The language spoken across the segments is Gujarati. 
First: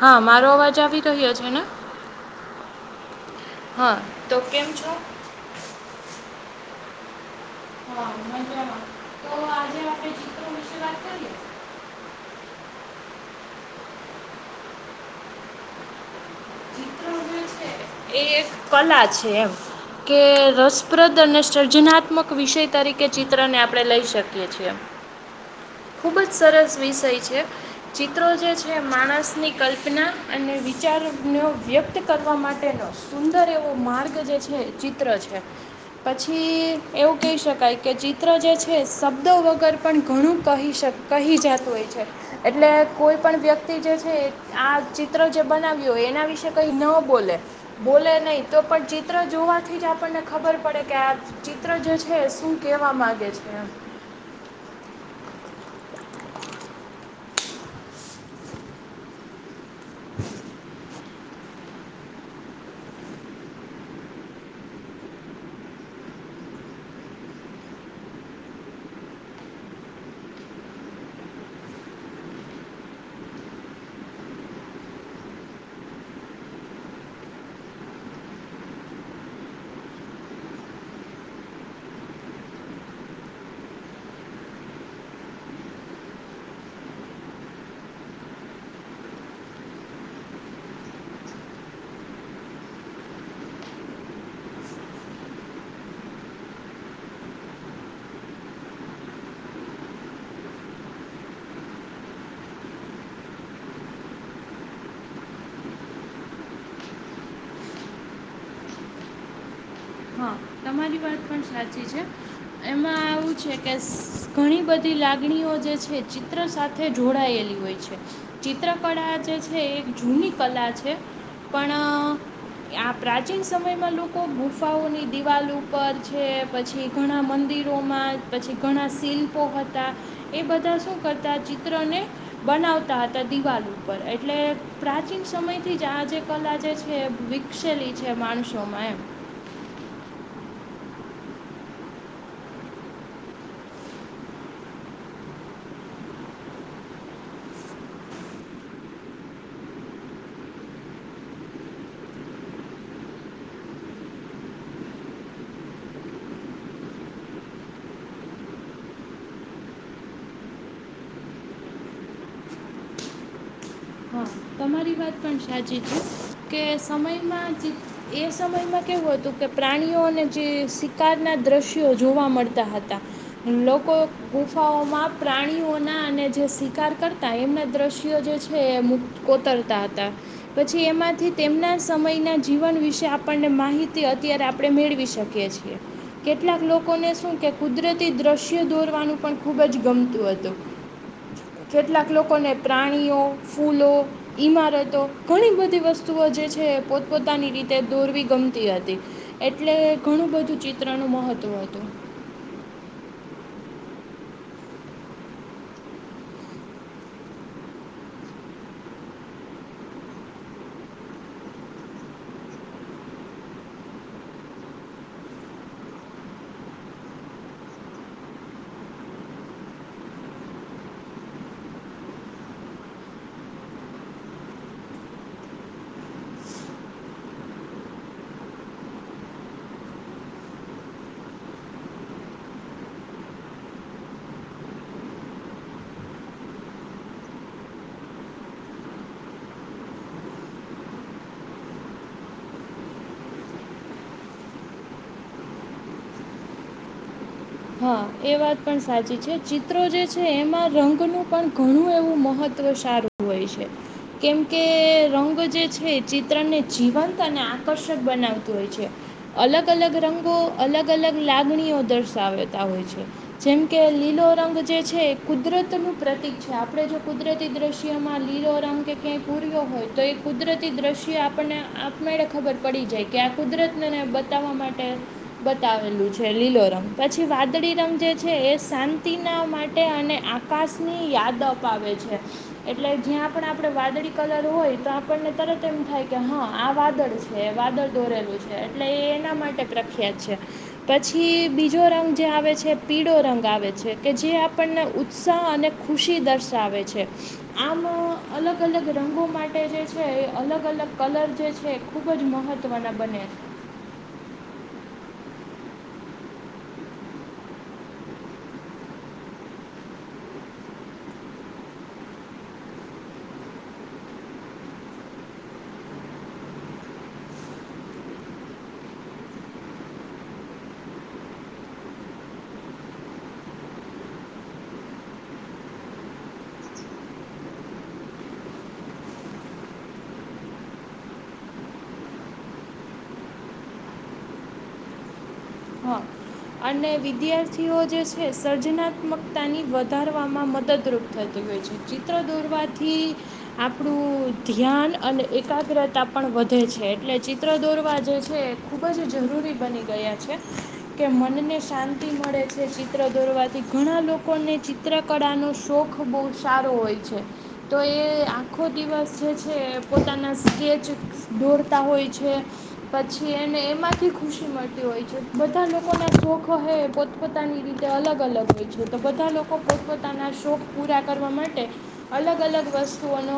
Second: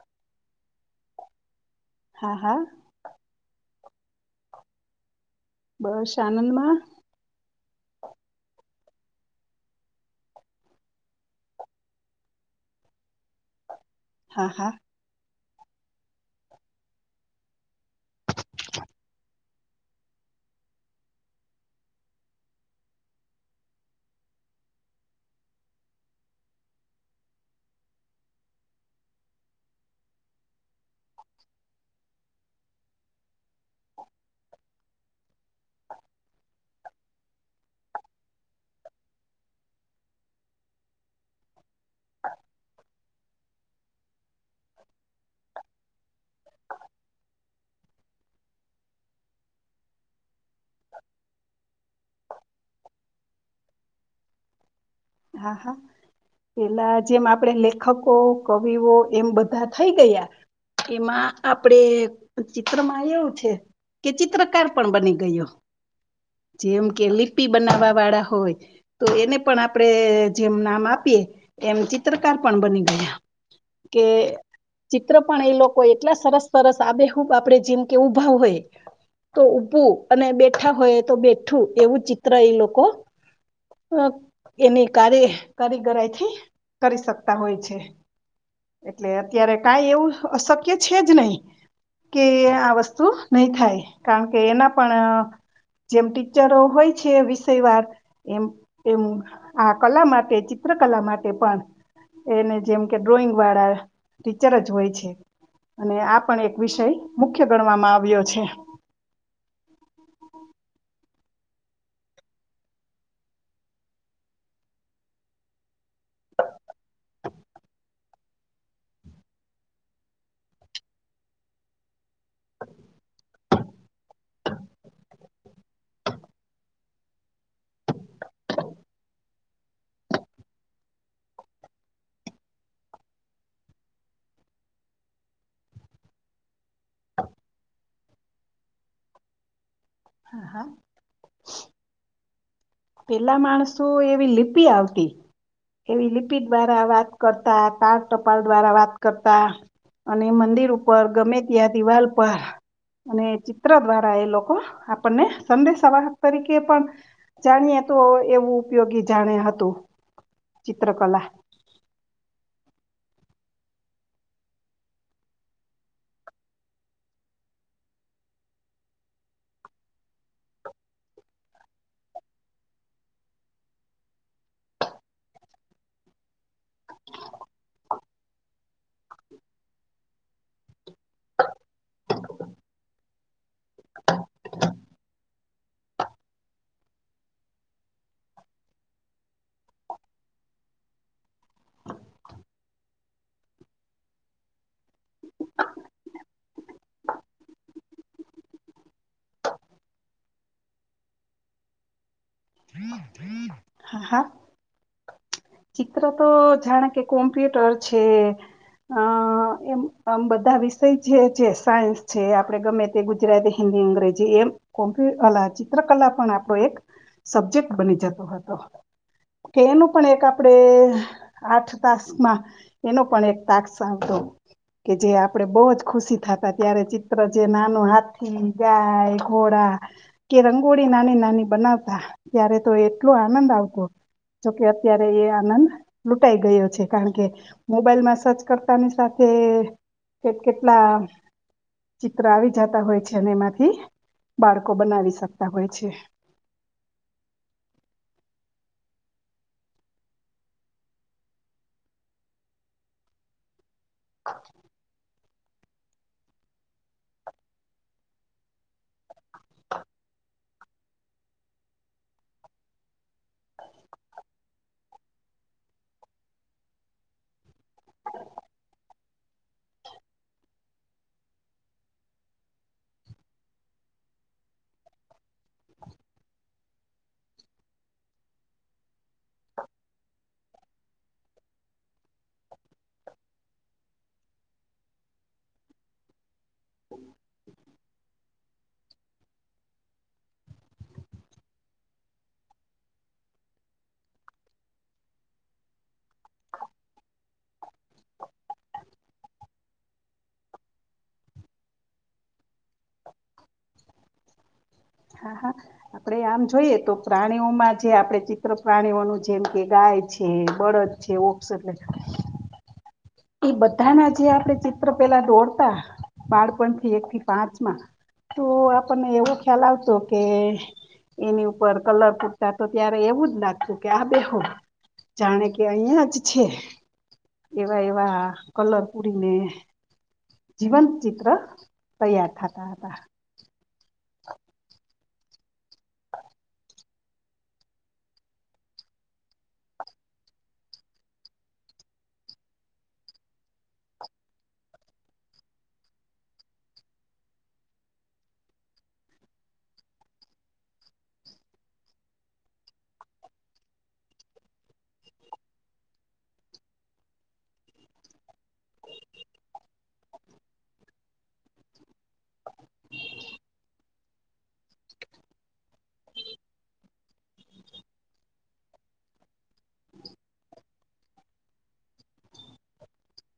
હા, મારો અવાજ આવી ગયો, છેને. હા, હા. હા, તો કેમ છો. બસ, આનંદમાં હા, મજમાં તો આજે આપણે ચિત્રો વિશે વાત કરીએ [unintelligible] હા, હા. ચિત્રો જે [unintelligible] એ એક કલા છે, એમ કે રસપ્રદ અને સર્જનાત્મક વિષય, તરીકે ચિત્રને આપણે લઈ, શકીએ છીએ [unintelligible] ખુબજ સરસ વિષય છે. ચિત્રો જે છે, માણસની કલ્પના અને વિચાર. ન વ્યક્ત કરવા માટેનો સુંદર એવો માર્ગ જે છે, ચિત્ર છે. પછી એવું કહી શકાય કે ચિત્ર જે છે, શબ્દો વગર પણ ઘણું કહી, શકા કહી જતું હોય છે, એટલે કોઈ પણ વ્યક્તિ જે છે, આ ચિત્ર જે બનવ એના વિશે કઈ ન બોલે બોલે નહી, તો પણ ચિત્ર જોવાથી જ આપણને, ખબર પડે કે આ ચિત્ર જે છે, શું કેવા માંગે છે [inaudible] હા, હા પેલા જેમ, આપડે લેખકો કવિઓ એમ બધા થઈ ગયા, એમાં આપડે ચિત્રમાં એવું છે. કે ચિત્રકાર પણ બની, ગયો. જેમ, કે લિપી બનાવવા વાળા હોય, તો એને પણ આપણે જેમ નામ આપીએ, એમ ચિત્રકાર પણ બની ગયા કે. ચિત્ર પણ એ લોકો એટલા સરસ, સરસ આબેહૂબ આપડે જેમ, કે ઊભા હોય. તો ઊભું અને બેઠા હોય, તો બેઠું એવું ચિત્ર એ લોકો અ એની કાર્ય કારીગરાથી કરી શકતા હોય, છે. એટલે અત્યારે કઈ એવું અશક્ય છે, જ નહી. કે આ વસ્તુ નહી, થાય કારણ કે એના પણ જેમ ટીચરો હોય છે, વિષય વાર એમ, એમ આ કલા માટે ચિત્ર કલા માટે, પણ એને જેમ કે ડ્રોઈંગ વાળા ટીચર જ હોય, છે. અને આ પણ એક વિષય મુખ્ય ગણવામાં આવ્યો છે. હા, તમારી વાત પણ સાચી છે. એમાં આવું છે, કે ઘણી બધી લાગણીઓ જે છે, ચિત્ર સાથે જોડાયેલી ચિત્રકળા જે છે, એ એક જૂની કલા છે. પણ આ પ્રાચીન સમયમાં લોકો, ગુફાઓની દિવાલ ઉપર છે, પછી ઘણા મંદિરોમાં પછી ઘણા શિલ્પો હતા. એ બધા શું કરતા ચિત્રને બનાવતા હતા, દિવાલ ઉપર એટલે પ્રાચીન પ્રીન સમય થી જ, આ જે કલા જે છે. વિકસેલી છે, માણસોમાં એમ હા, હા. પેલા માણસ, તો એવી લિપિ આવતી. એવી લિપિ દ્વારા વાત કરતા, તાળ ટપાલ દ્વારા વાત કરતા. અને મંદિર ઉપર ગમે, ત્યાં દિવાલ પર. અને ચિત્ર દ્વારા, એ લોકો આપણને સંદેશવાહક તરીકે પણ. જાણીએ, તો એવું ઉપયોગી જાણે હતું ચિત્રકલા [inaudible] ચ, કે સમયમાં એ સમયમાં કેવું હતું કે પ્ર પ્રણીઓને જે શિકાર ના દ્રશ્યો જોવા મળતા હતા, લોકો ગુફાઓ પ્રાણીઓના અને જે શિકાર કરતા એમના દ્રશ્યો જે છે એ કોતર હતા, પછી એમાંથી તેમના સમયના જીવન વિશે આપણને માહિતી અત્યારે આપણે મેળવી શકીએ છીએ. કેટલાક લોકોને શું કે કુદરતી દ્રશ્ય દોરવાનું પણ ખૂબ જ ગમતું હતું. કેટલાક લોકોને પ્રાણીઓ, ફૂલો. ઈમારતો ઘણી બધી વસ્તુઓ જે છે પોતપોતાની રીતે દોરવી ગમતી હતી. એટલે ઘણું બધું ચિત્રનું મહત્વ હતું. હમ હમ [inaudible] ચિત્ર તો જાણે કે કોમ્પ્યુટર છે. અ એમ આમ બધા વિષય જે છે સાયન્સ છે આપડે ગમે તે ગુજરાતી હિન્દી અંગ્રેજી એમ કોમ્પ્ય ચિત્રકલા પણ આપણો એક સબ્જેક્ટ બની જતો હતો, કે એનું પણ એક આપડે, આઠ તાસ માં એનો પણ એક તાસ આવતો. કે જે આપડે બહુ જ ખુશી થતા ત્યારે ચિત્ર જે નાનું હાથી ગાય ઘોડા કે રંગોળી નાની નાની બનાવતા ત્યારે તો એટલો આનંદ આવતો જોકે અત્યારે એ આનંદ લૂંટાઈ ગયો છે કારણ કે, મોબાઈલમાં સર્ચ કરતાની સાથે કે કેટલા ચિત્ર આવી જતા હોય છે અને એમાંથી બાળકો બનાવી શકતા હોય છે. [inaudible] હા એ વાત પણ સાચી છે ચિત્રો જે છે એમાં રંગનું પણ ઘણું એવું મહત્ત્વ સારું હોય છે, કેમકે રંગ જ જે છે ચિત્રણને જીવંત અને આકર્ષક બનાવતું હોય છે, અલગ અલગ રંગો અલગ અલગ લાગણીઓ દર્શાવે હોય, જેમ કે લીલો રંગ જે છે એ કુદરતનું પ્રતિક છે આપણે જો કુદરતી દ્રશ્યમાં લીલો રંગ કે ક્યાંય પૂર્યો હોય તો એ કુદરતી દ્રશ્ય આપણને આપને ખબર પડી જાય કે આ કુદરતને બતાવવા માટે, બતાવેલું છે લીલો રમ, પછી પછી વાદળી રંગ જે છે એ શાંતિના માટે અને આકાશની યાદ અપાવે છે. એટલે જ્યાં પણ આપડ વાદળી કલર હોય તો આપણને તરત એમ થાય કે હા આ વાદળ વાદળ દોરેલું છે એટલે એ એના માટે પ્રખ્યાત છે, પછી બીજો રંગ જે આવે છે પીળો રંગ આવે છે કે જે આપણને ઉત્સાહ અને ખુશી દર્શાવે છે. આમ અલગ અલગ રંગો માટે જે છે અલગ અલગ કલર જે છે ખુબ જ ખૂબ જ મહત્ત્વના બને. [inaudible] હા હા, આપડે આમ જોઈએ તો પ્રાણીઓમાં જે આપણે ચિત્ર પ્રાણીઓનું જેમ કે ગાય છે બળદ છે ઓક્સ એટલે એ બધાના જે આપણે ચિત્ર પેલા દોડત, બાળપણથી એક થી પાંચમા. તું આપણને એવો ખ્યાલ આવતો કે એની ઉપર કલર પૂટતા તો ત્યારે એવું જ નાખતું કે આ બેહો જાણે કે અહં જ છે, એવા એ કલર પૂરીને જીવંત ચિત્ર તૈયાર થતા હતા. હા અને વિદ્યાર્થીઓ જે છે સર્જનાત્મકતાની વધારવામાં મદદરૂપ થતી. ચિત્ર દોરવાથી, આપણું ધ્યાન અને એકાગ્રતા પણ વધારે વધે છે એટલે ચિત્ર દોરવા જે છે એ ખૂબ જ જરૂરી બની ગયા છે. કે મનને શાંતિ મળે છે ચિત્ર દોરવાથી ઘણા લોકોને ચિત્રકળાનો શોખ ખૂબ સારો હોય છે, તો એ આખો દિવસ જે છે પોતાના સ્કેચ દોરતા હોય છે. પછી એને એમાંથી ખુશી મળતી હોય છે. બધા લોક કોના શોખ હોય પોતપોતાની રીતે અલગ અલગ હોય છે તો બધા લોકો પોતપોતાના શોખ પૂરા કરવા માટે અલગ અલગ વસ્તુઓનો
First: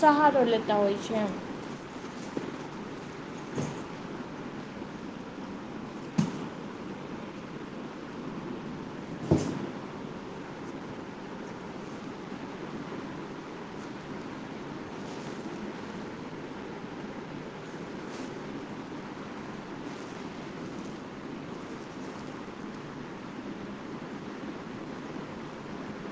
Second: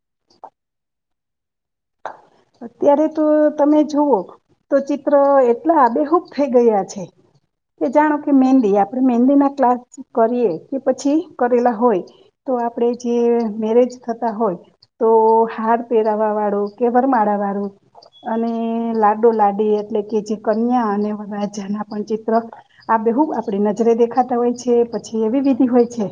સહારો લેતા હોય છે એમ. હા અત્યારે તો તમે જુઓ તો ચિત્ર એટલા આબેહૂબ થઈ ગયા છે કે જાણો કે મહેંદી આપણેે મહેંદી ના ક્લાસ કરીએ કે પછી કરેલા હોય તો આપડે જે મેરેજ થતા હોય તો હાર પહેરાવા વાળું કે વરમાળા વાળું અને લાડો લાડી એટલે કે જે કન્યા અને વરાજા ના પણ ચિત્ર આ બે બ આપડી નજરે દેખાતા હોય છે, પછી એવી વિધિ હોય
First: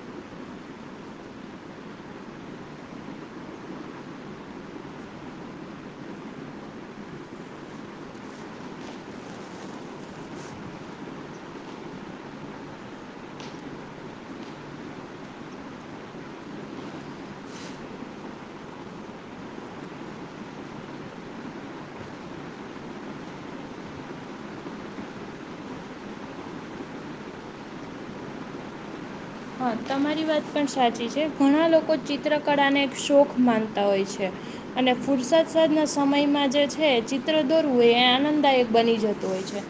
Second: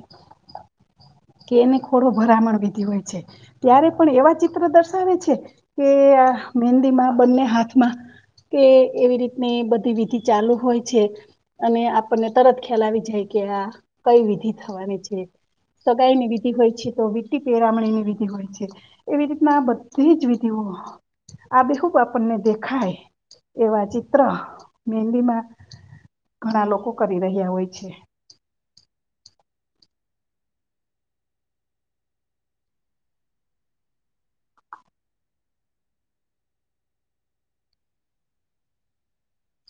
છે કે એને ખોડો ભરામણ વિધી હોય છે. ત્યારે પણ એવા ચિત્ર દર્શાવે છે કે મહેંદીમાં બંને હાથમાં કે એવી રીતની બધી વિધિ ચાલુ હોય છે અને આપણને તરત ખ્યાલ આવી જાય કે આ કઈ વિધિ થવાની છે. સગાઈ ની વિધિ હોય છે તો વીટી પેરામણી ની વિધિ હોય છે. એવી રીતના બધી જ વિધિ હોય [unintelligible] આ બહુ આપણને દેખાય એવા ચિત્ર મેંદીમાં ઘણા લોકો કરી રહ્યા હોય છે. હા તમારી વાત પણ સાચી છે. ઘણા લોકો ચિત્રકળાને એક શોખ માનતા હોય છે અને ફુરસાદ સાદ ના સમયમાં જે છે ચિત્ર દોરવું હોય એ આનંદદાયક બની જતું હોય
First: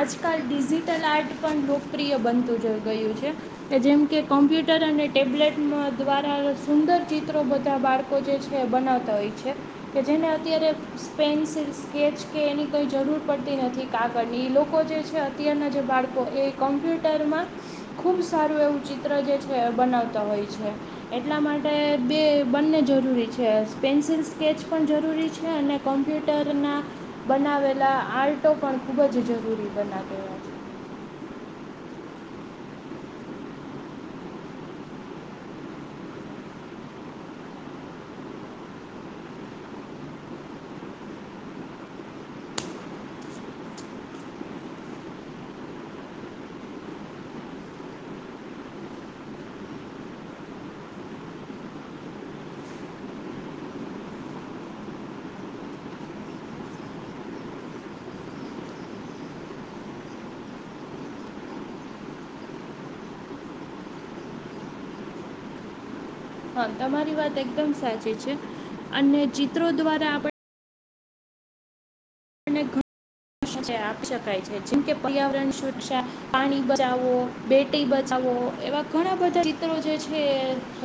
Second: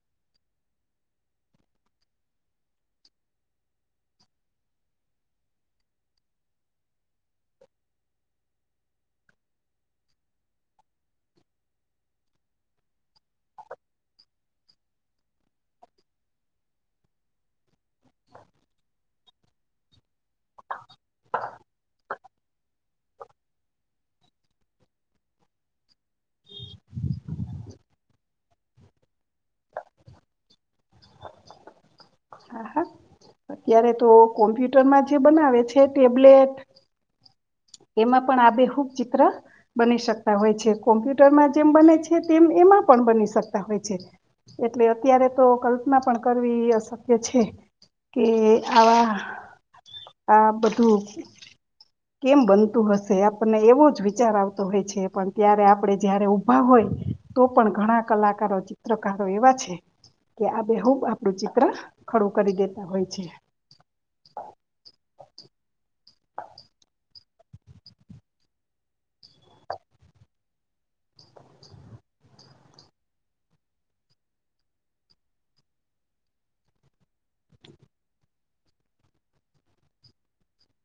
આજકાલ ડિજિટલ આર્ટ પણ લોકપ્રિય બનતું ગ ગયું છે કે જેમ કે કોમ્પ્યુટર અને ટેબ્લેટ દ્વારા સુંદર ચિત્રો બધા બાળકો જે છે બનાવતા હોય છે કે જેને અત્યારે પેન્સિલ સ્કેચ કે એની કોઈ જરૂર પડતી નથી. કા ગળ લોકો જે છે અત્યારના જે બાળકો એ કોમ્પ્યુટરમાં ખૂબ સારું એવું ચિત્ર જે છે બનાવતા હોય છે. એટલા માટે બે બંને જરૂરી છે. પેન્સિલ સ્કેચ પણ જરૂરી છે અને કમ્પ્યુટરના બનાવેલા આર્ટો પણ ખૂબ જ જરૂરી બના કેવા છે. હ અત્યારે તો કોમ્પ્યુટરમાં જે બનાવે છે ટેબલેટ એમાં પણ આબેેહુબ ચિત્ર બની શકતા હોય છે. કોમ્પ્યુટરમાં જેમ બને છે તેમ એમાં પણ બની શકતા હોય છે. એટલે અત્યારે તો કલ્પના પણ કરવી અશક્ય છે. કે આવા આ બધું કેમ બનતું હશે આપણને એવો જ વિચાર આવતો હોય છે પણ ત્યારે આપડે જયારે ઉભા હોય તો પણ ઘણા કલાકારો ચિત્રકારો એવા છે કે આબેહુબ આપડું ચિત્ર ખડું કરી દેત તા હોય છે. હા તમારી વાત એકદમ સાચી છે અને ચિત્રો દ્વારા આપડ ને ઘ આપી શકાય છે. જેમકે પર્યાવરણ સુરક્ષા, પાણી બચાવો, બેટી બચાવો એવા ઘણા બધા ચીત્ર જે છે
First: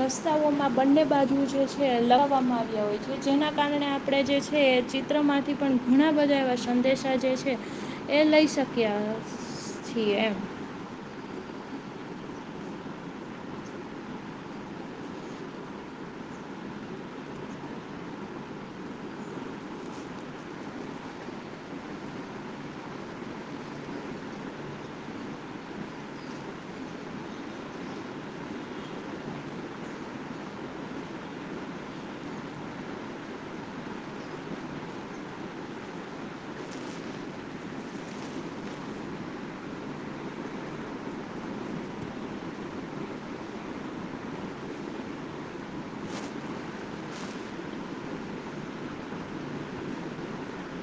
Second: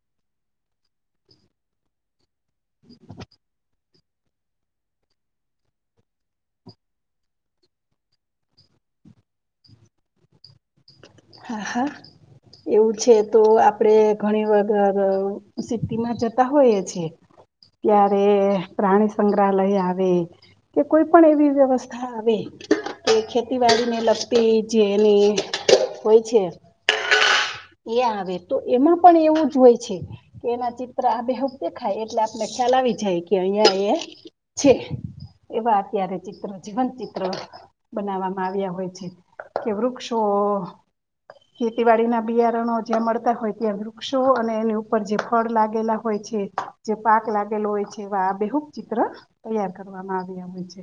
રસ્તાઓમાં બંને બાજુ જે છે લગ આવ્યા હોય છે. જેના કારણે આપણે જે છે એ ચિત્રમાંથી પણ ઘણા બધા એવા સંદેશા જે છે એ લઈ શક્યા છીએ એમ. હા હા. એવું છે તો આપડે ઘણી વગર સિટીમાં જતા હોઈએ છેએ ત્યારે પ્રાણી સંગ્રહાલય આવે કે કોઈ પણ એવી વ્યવસ્થા આવે કે ખેતીવાડી ને લગતી જે એની હોય છે. એ આવે તો એમાં પણ એવું જ હોય છે કે એના ચિત્ર આબેહબ દેખાય એટલે આપને ખ્યાલ આવ આવી જાય કે અહિયાં અહીંયા છે. એવા અત્યારે ચિત્ર જીવંત ચિત્ર બનાવવામાં આવ્યા હોય છે કે વૃક્ષો ઓ ખેતીવાડી ના બિયારણો જ્યાં મળતા હોય ત્યાં વૃક્ષો અને એની ઉપર જે ફળ લાગેલા હોય છે જે પાક લાગેલો હોય છે એવા આ બેહુક ચિત્ર તૈયાર કરવામાં આવ્યા હોય છે.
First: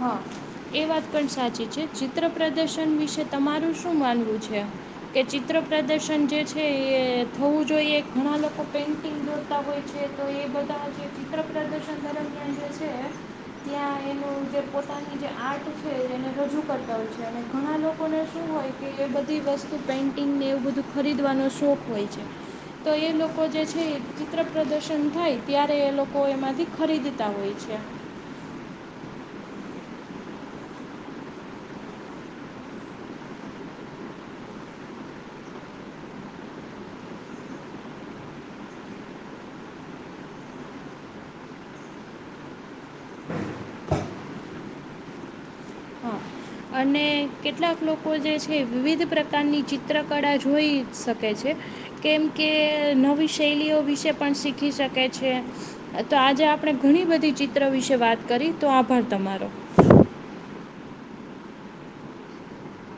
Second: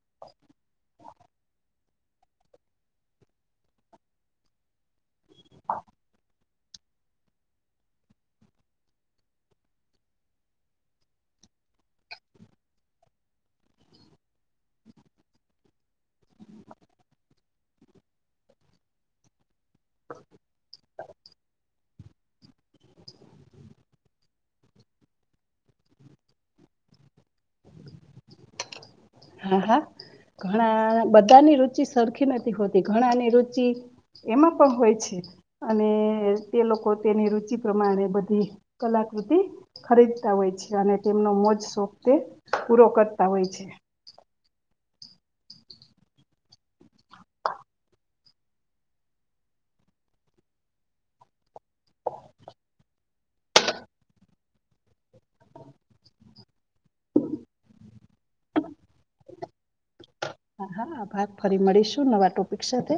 હા એ વાત પણ સાચી છે. ચિત્ર પ્રદર્શન વિશે તમારું શું માનવું છે? કે ચિત્ર પ્રદર્શન જે છે એ થવું જોઈએ ઘણા લોકો પેઇન્ટિંગ જોતા હોય છે તો એ બધા જે ચિત્ર પ્રદર્શન કરે ત્યાં એનું જે પોતા આર્ટ છે એને રજૂ કરતા હોય છે અને ઘણા લોકોને શું હોય કે એ બધી વસ્તુ પેઇન્ટિંગ ને એવું બધું ખરીદવાનો શોખ હોય છે. તો એ લોકો જે છે એ ચિત્ર પ્રદર્શન થાય ત્યારે એ લોકો એમાંથી ખરીદતા હોય છે હા, હા. ઘણા બધાની રુચિ સરખી નથી હોતી ઘણાની રુચિ એમાં પણ હોય છે અને તે લોકો તેની રુચિ પ્રમાણે બધી કલા કૃતિ ખરીદતા હોય છે, અને તેમનો મોજ શોખ તે પૂરો કરતા હોય છે. હા અને કેટલાક લોકો જે છે વિવિધ પ્રકારની ચિત્ર કળા જોઈ શકે છે. કેમ કે નવી શૈલીઓ વિશે પણ શીખી શકે છે અહ તો આજે આપ પડે ઘણી બધી ચિત્ર વિશે વાત કરી, તો આભાર તમારો. હા, ભાગ ફરી મળીશું નવા ટોપિક સાથે.